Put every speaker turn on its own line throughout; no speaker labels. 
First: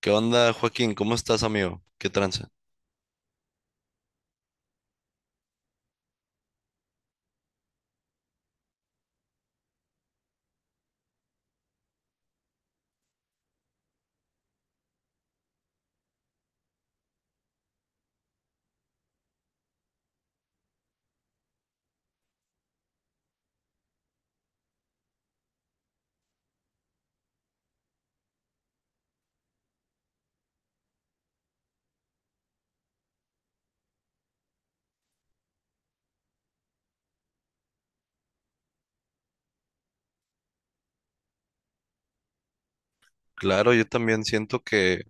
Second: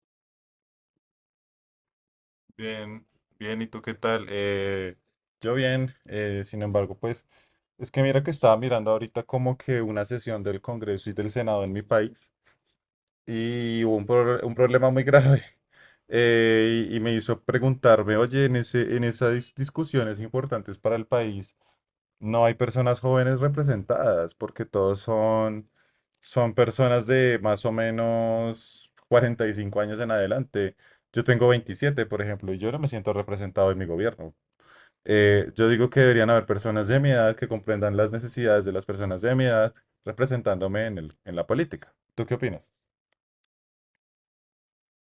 ¿Qué onda, Joaquín? ¿Cómo estás, amigo? ¿Qué tranza?
Bien, bien, ¿y tú qué tal? Yo bien, sin embargo, pues es que mira que estaba mirando ahorita como que una sesión del Congreso y del Senado en mi país y hubo un problema muy grave y me hizo preguntarme, oye, en esas discusiones importantes para el país no hay personas jóvenes representadas, porque todos son personas de más o menos 45 años en adelante. Yo tengo 27, por ejemplo, y yo no me siento representado en mi gobierno. Yo digo que deberían haber personas de mi edad que comprendan las necesidades de las personas de mi edad representándome en la política. ¿Tú qué opinas?
Claro, yo también siento que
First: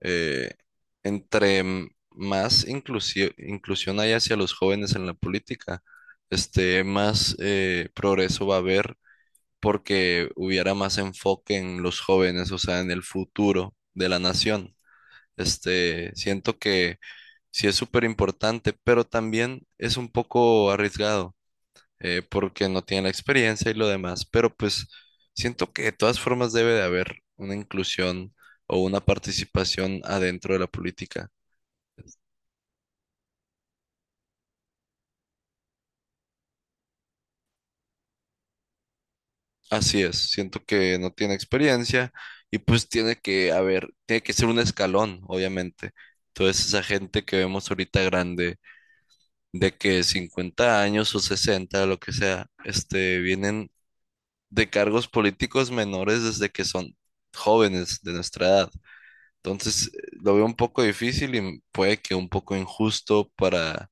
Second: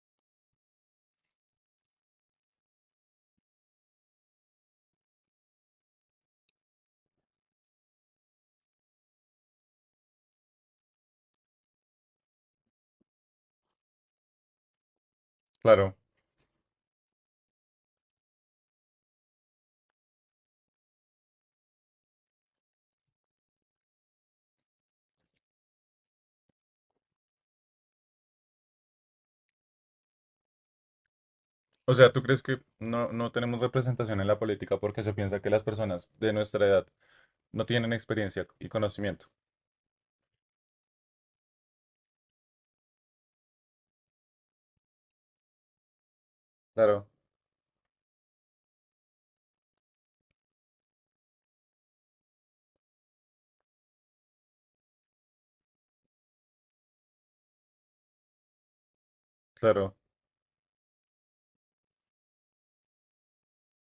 eh, entre más inclusión hay hacia los jóvenes en la política, este, más progreso va a haber porque hubiera más enfoque en los jóvenes, o sea, en el futuro de la nación.
Claro.
Este, siento que sí es súper importante, pero también es un poco arriesgado. Porque no tienen la experiencia y lo demás, pero pues siento que de todas formas debe de haber una inclusión o una participación adentro de la política.
O sea, ¿tú crees que no tenemos representación en la política porque se piensa que las personas de nuestra edad no tienen experiencia y conocimiento?
Así es, siento que no tiene experiencia y pues tiene que haber, tiene que ser un escalón, obviamente. Entonces esa
Claro,
gente que vemos ahorita grande, de que 50 años o 60, lo que sea, este, vienen de cargos políticos menores desde que son jóvenes de nuestra edad. Entonces,
claro.
lo veo un poco difícil y puede que un poco injusto para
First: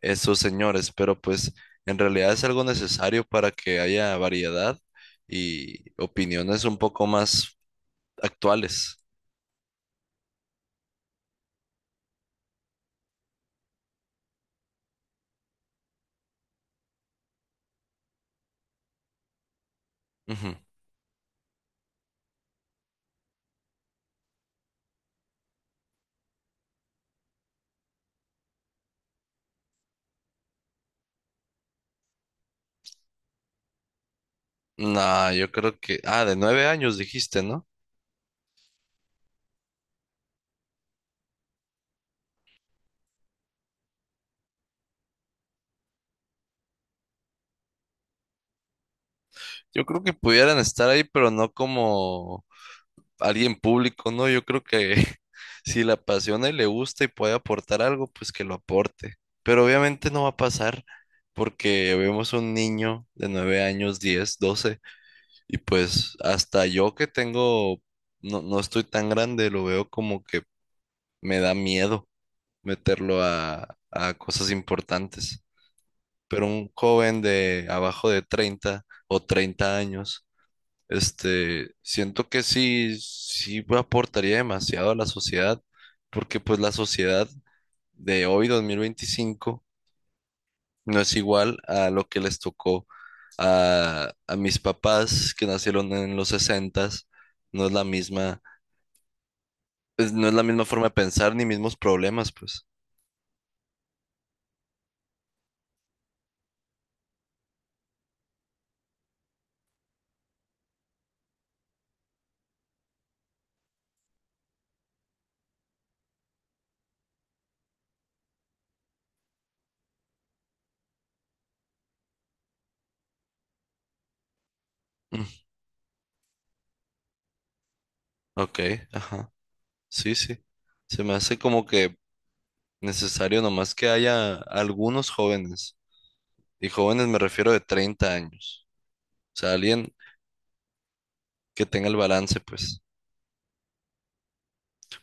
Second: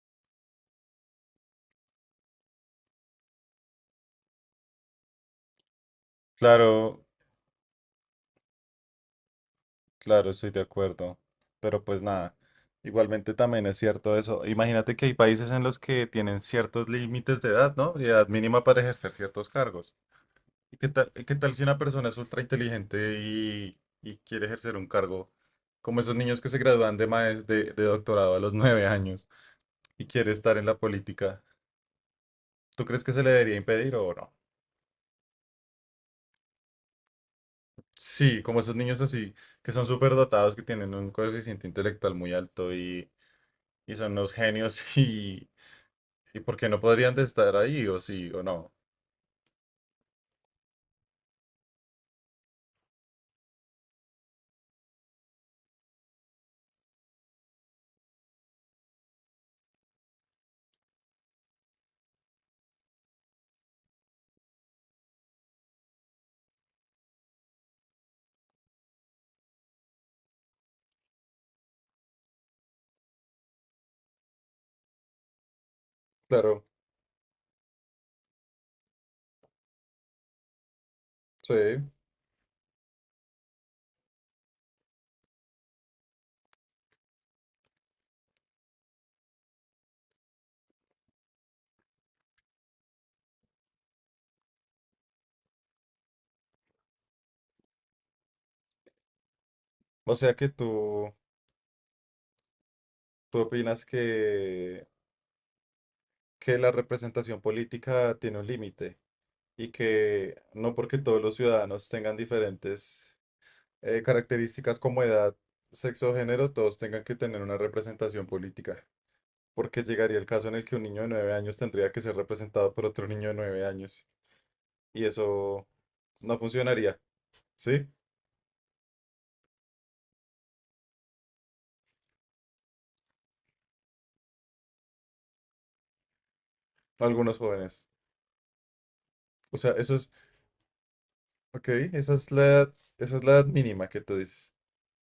esos señores, pero pues en realidad es algo necesario para que haya variedad y opiniones un poco
Claro,
más actuales.
claro, estoy de acuerdo. Pero pues nada, igualmente también es cierto eso. Imagínate que hay países en los que tienen ciertos límites de edad, ¿no? De edad mínima para ejercer ciertos cargos.
Ujú.
¿Y qué tal si una persona es ultra inteligente y quiere ejercer un cargo? Como esos niños que se gradúan de doctorado a los 9 años y quiere estar en la política. ¿Tú crees que se le debería impedir o no?
No, yo creo que, ah, de 9 años dijiste, ¿no?
Sí, como esos niños así, que son súper dotados, que tienen un coeficiente intelectual muy alto y son unos genios y ¿por qué no podrían de estar ahí o sí o no?
Yo creo que pudieran estar ahí, pero no como alguien público, ¿no? Yo creo que si le apasiona y le gusta y puede aportar algo, pues que lo aporte. Pero obviamente no va a pasar porque vemos un niño de 9 años, 10 12 y pues hasta yo que tengo, no, no estoy tan grande, lo veo como que me da miedo meterlo a cosas importantes. Pero
Claro,
un joven de abajo de 30 o 30 años
sí.
este, siento que sí, sí aportaría demasiado a la sociedad, porque pues la sociedad de hoy, 2025, no es igual a lo que les tocó a mis papás que nacieron en los sesentas, no es la misma, pues,
O
no
sea
es la
que
misma forma de
tú,
pensar ni mismos problemas, pues.
tú opinas que, la representación política tiene un límite y que no porque todos los ciudadanos tengan diferentes características como edad, sexo, o género, todos tengan que tener una representación política. Porque llegaría el caso en el que un niño de 9 años tendría que ser representado por otro niño de 9 años. Y
Mm,
eso no funcionaría, ¿sí?
ok, ajá, sí, sí. Se me hace como que necesario nomás que haya algunos jóvenes, y jóvenes me
Algunos
refiero de
jóvenes.
30 años. O sea,
O sea,
alguien
eso es,
que
ok,
tenga el balance, pues.
esa es la edad mínima que tú dices.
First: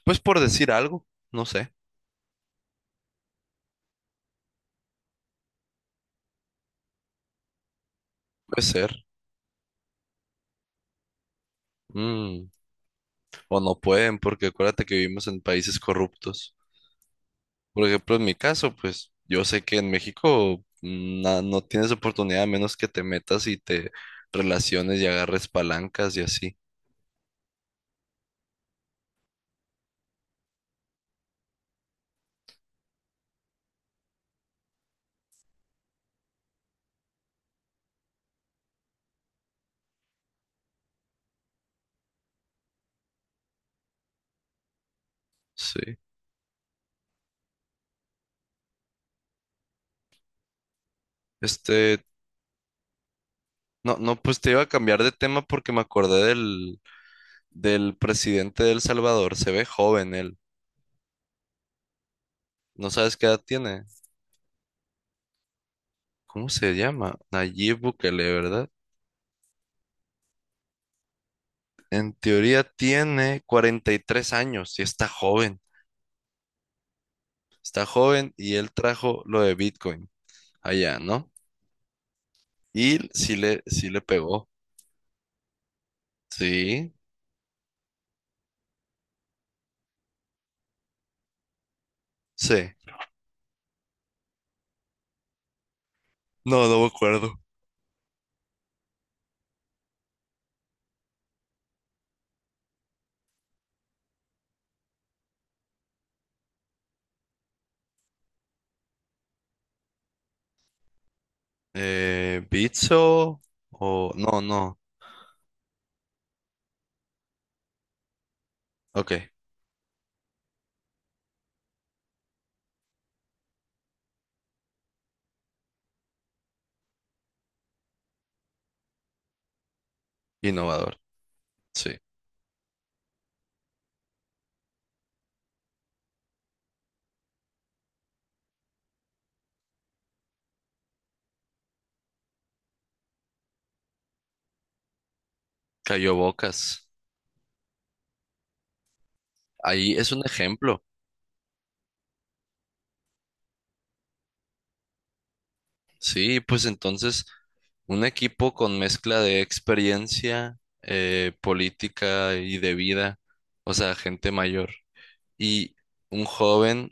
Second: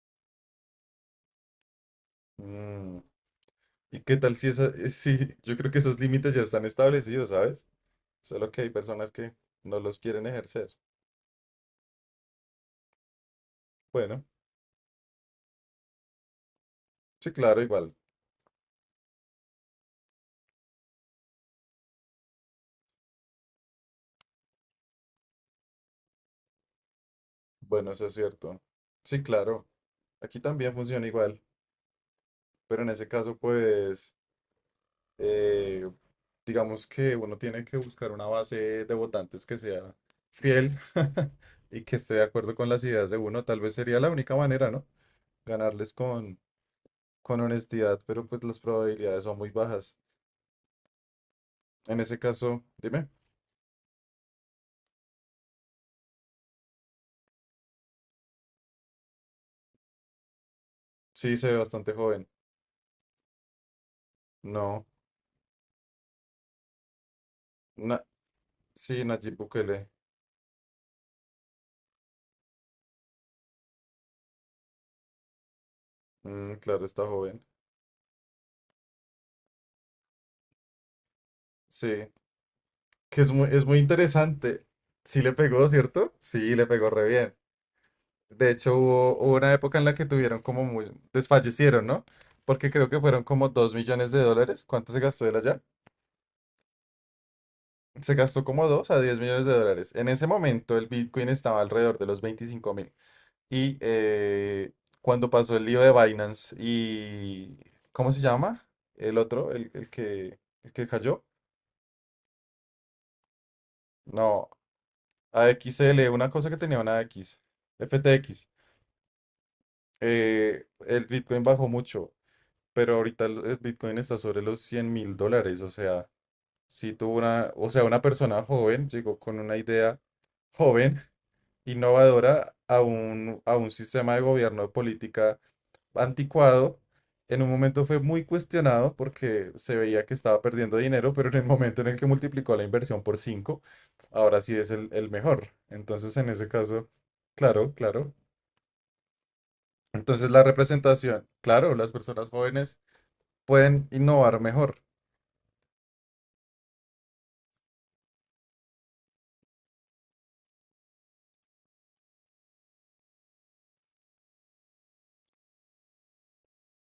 Pues por decir algo, no sé,
Mm. ¿Y qué tal si esa, Sí, yo creo que esos límites ya están establecidos, ¿sabes? Solo
puede
que hay
ser.
personas que no los quieren ejercer.
Mm. O no pueden,
Bueno,
porque acuérdate que vivimos en países corruptos.
sí, claro,
Por
igual.
ejemplo, en mi caso, pues yo sé que en México no tienes oportunidad a menos que te metas y te relaciones y agarres palancas y así.
Bueno, eso es cierto. Sí, claro. Aquí también funciona igual, pero en ese caso, pues, eh, digamos que uno tiene que buscar una base de votantes que sea fiel y que esté de acuerdo con las ideas de uno. Tal vez sería la única manera, ¿no? Ganarles
Sí.
con honestidad, pero pues las probabilidades son muy bajas. En
Este,
ese caso, dime,
no, no, pues te iba a cambiar de tema porque me acordé del presidente de El Salvador. Se ve joven él.
sí se ve bastante joven.
¿No sabes qué edad tiene?
No,
¿Cómo se llama? Nayib
na-
Bukele, ¿verdad?
sí, Nayib Bukele.
En teoría tiene 43 años y está joven.
Mm, claro, está joven.
Está joven y él trajo lo de Bitcoin allá, ¿no?
Sí,
Y
que es muy
sí le pegó.
interesante. Sí le pegó, ¿cierto? Sí, le pegó
Sí,
re bien. De hecho, hubo una época en la que tuvieron como desfallecieron, ¿no?
sí.
Porque creo que fueron como 2 millones de dólares. ¿Cuánto se gastó él allá?
No, no me acuerdo.
Se gastó como 2 a 10 millones de dólares. En ese momento el Bitcoin estaba alrededor de los 25.000. Y eh, cuando pasó el lío de Binance y... ¿Cómo se llama? El otro, el que cayó.
Bitso o... No,
No,
no.
a AXL, una cosa que tenía una X, FTX.
Ok,
El Bitcoin bajó mucho, pero ahorita el Bitcoin está sobre los 100.000 dólares. O sea, si tuvo una, o sea, una persona joven llegó con una idea
innovador.
joven
Sí.
innovadora a un sistema de gobierno de política anticuado. En un momento fue muy cuestionado porque se veía que estaba perdiendo dinero, pero en el momento en el que multiplicó la inversión por 5 ahora sí es el mejor.
Cayó
Entonces, en ese
bocas.
caso, claro, claro.
Ahí es un
Entonces, la
ejemplo.
representación, claro, las personas jóvenes pueden innovar mejor,
Sí, pues entonces un equipo con mezcla de experiencia política y de vida, o sea, gente mayor. Y un joven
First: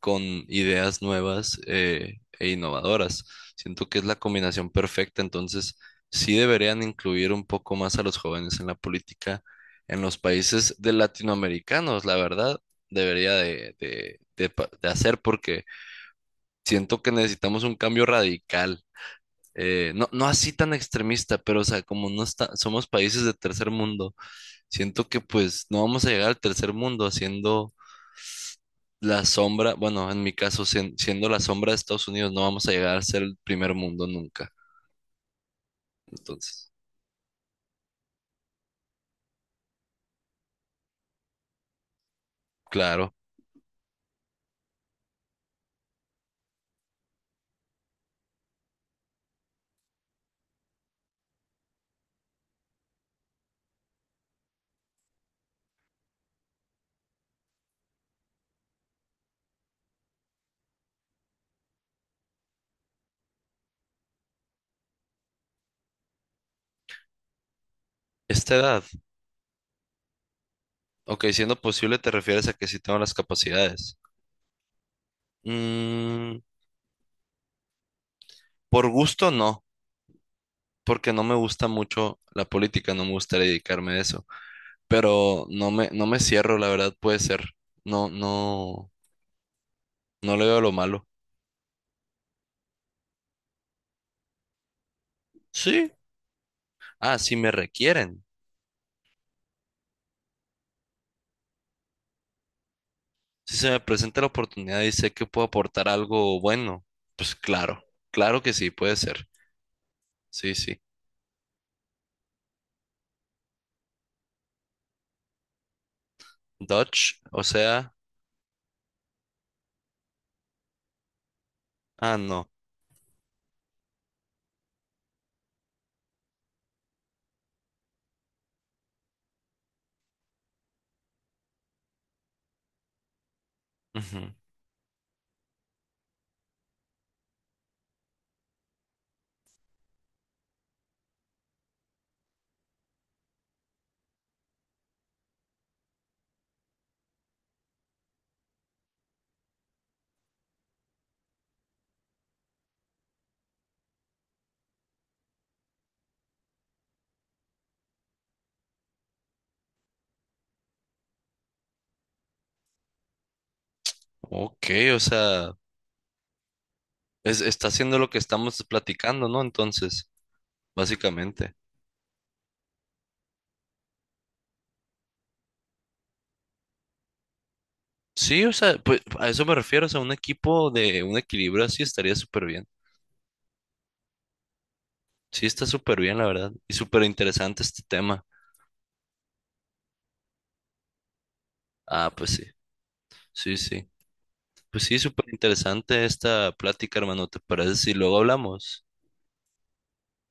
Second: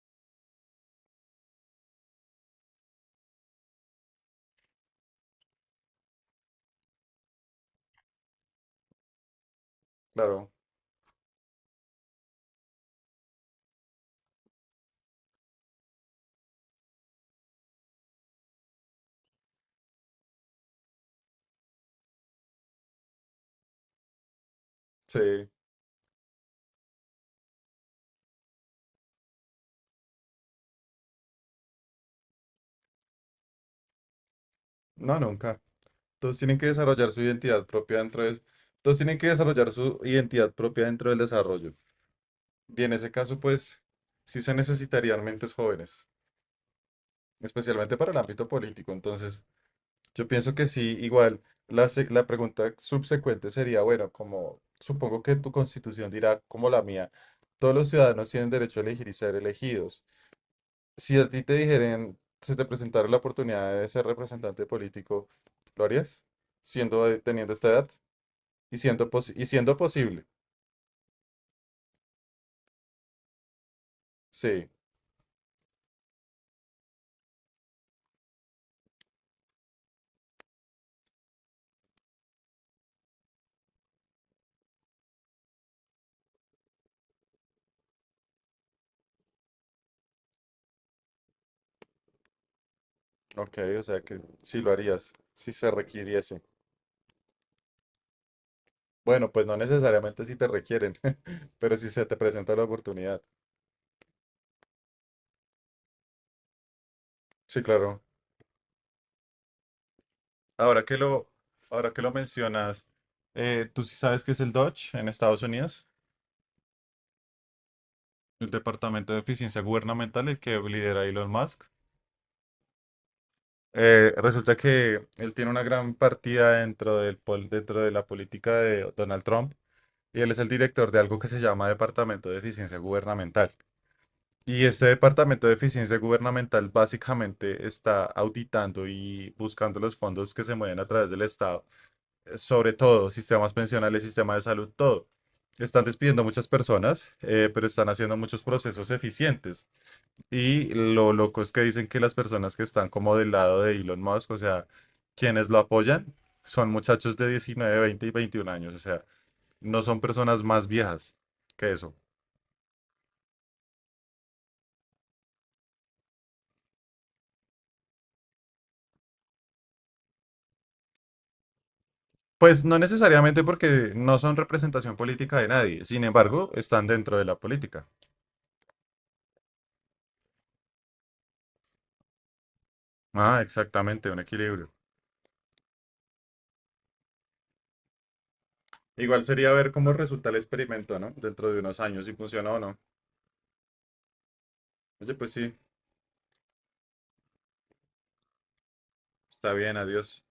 con ideas nuevas e innovadoras. Siento que es la combinación perfecta, entonces sí deberían incluir un poco más a los jóvenes en la política en los
claro,
países de latinoamericanos, la verdad, debería de hacer porque siento que necesitamos un cambio radical. No, no así tan extremista, pero o sea, como no está, somos países de tercer mundo, siento que
sí,
pues no vamos a llegar al tercer mundo haciendo la sombra, bueno, en mi caso, siendo la sombra de Estados Unidos, no vamos a llegar a ser el primer mundo nunca.
no, nunca. Todos tienen que
Entonces,
desarrollar su identidad propia Todos tienen que desarrollar su identidad propia dentro del desarrollo. Y en ese
claro,
caso, pues, sí se necesitarían mentes jóvenes, especialmente para el ámbito político. Entonces, yo pienso que sí, igual, la pregunta subsecuente sería, bueno, como supongo que tu constitución dirá, como la mía, todos los ciudadanos tienen derecho a elegir y ser elegidos. Si a ti te dijeran, se te presentara la oportunidad de ser representante político, ¿lo harías? Teniendo esta edad
esta
y
edad,
siendo, posi- y siendo posible.
ok, siendo posible, te refieres a que sí tengo las capacidades.
Sí,
Mm, por gusto no, porque no me gusta mucho la política, no me gustaría dedicarme a eso, pero no me, no me cierro, la verdad, puede ser. No, no, no le veo lo malo.
ok, o sea que sí lo harías, si se
Sí.
requiriese.
Ah, si me requieren.
Bueno, pues no necesariamente si te requieren, pero si se te presenta la oportunidad.
Si se me presenta la oportunidad y sé que puedo aportar algo bueno, pues
Sí,
claro,
claro.
claro que sí, puede ser. Sí, sí.
Ahora que lo, ahora que lo mencionas, ¿tú sí sabes qué es el Dodge en Estados Unidos?
Dodge, o sea,
El Departamento de Eficiencia Gubernamental, el que lidera Elon Musk.
ah, no.
Resulta que él tiene una gran partida dentro de la política de Donald Trump y él es el director de algo que se llama Departamento de Eficiencia Gubernamental.
Ujú.
Y este Departamento de Eficiencia Gubernamental básicamente está auditando y buscando los fondos que se mueven a través del Estado, sobre todo sistemas pensionales, sistema de salud, todo. Están despidiendo muchas personas, pero están haciendo muchos procesos eficientes. Y lo loco es que dicen que las personas que están como del lado de Elon Musk, o sea, quienes lo apoyan, son muchachos de 19, 20 y 21 años, o sea, no son personas más viejas que eso.
Ok, o sea, está haciendo lo que estamos platicando, ¿no? Entonces, básicamente.
Pues no necesariamente porque no son representación política de nadie, sin embargo, están dentro de la política.
Sí, o sea, pues a eso me refiero, o sea, un equipo de un equilibrio así estaría súper bien.
Ah, exactamente, un equilibrio.
Sí, está súper bien, la verdad. Y súper interesante este tema.
Igual sería ver cómo resulta el experimento, ¿no? Dentro de unos años,
Ah,
si
pues sí,
funciona o no.
sí, sí. Pues sí,
Oye,
súper
pues sí,
interesante esta plática, hermano. ¿Te parece si luego hablamos?
está bien, adiós.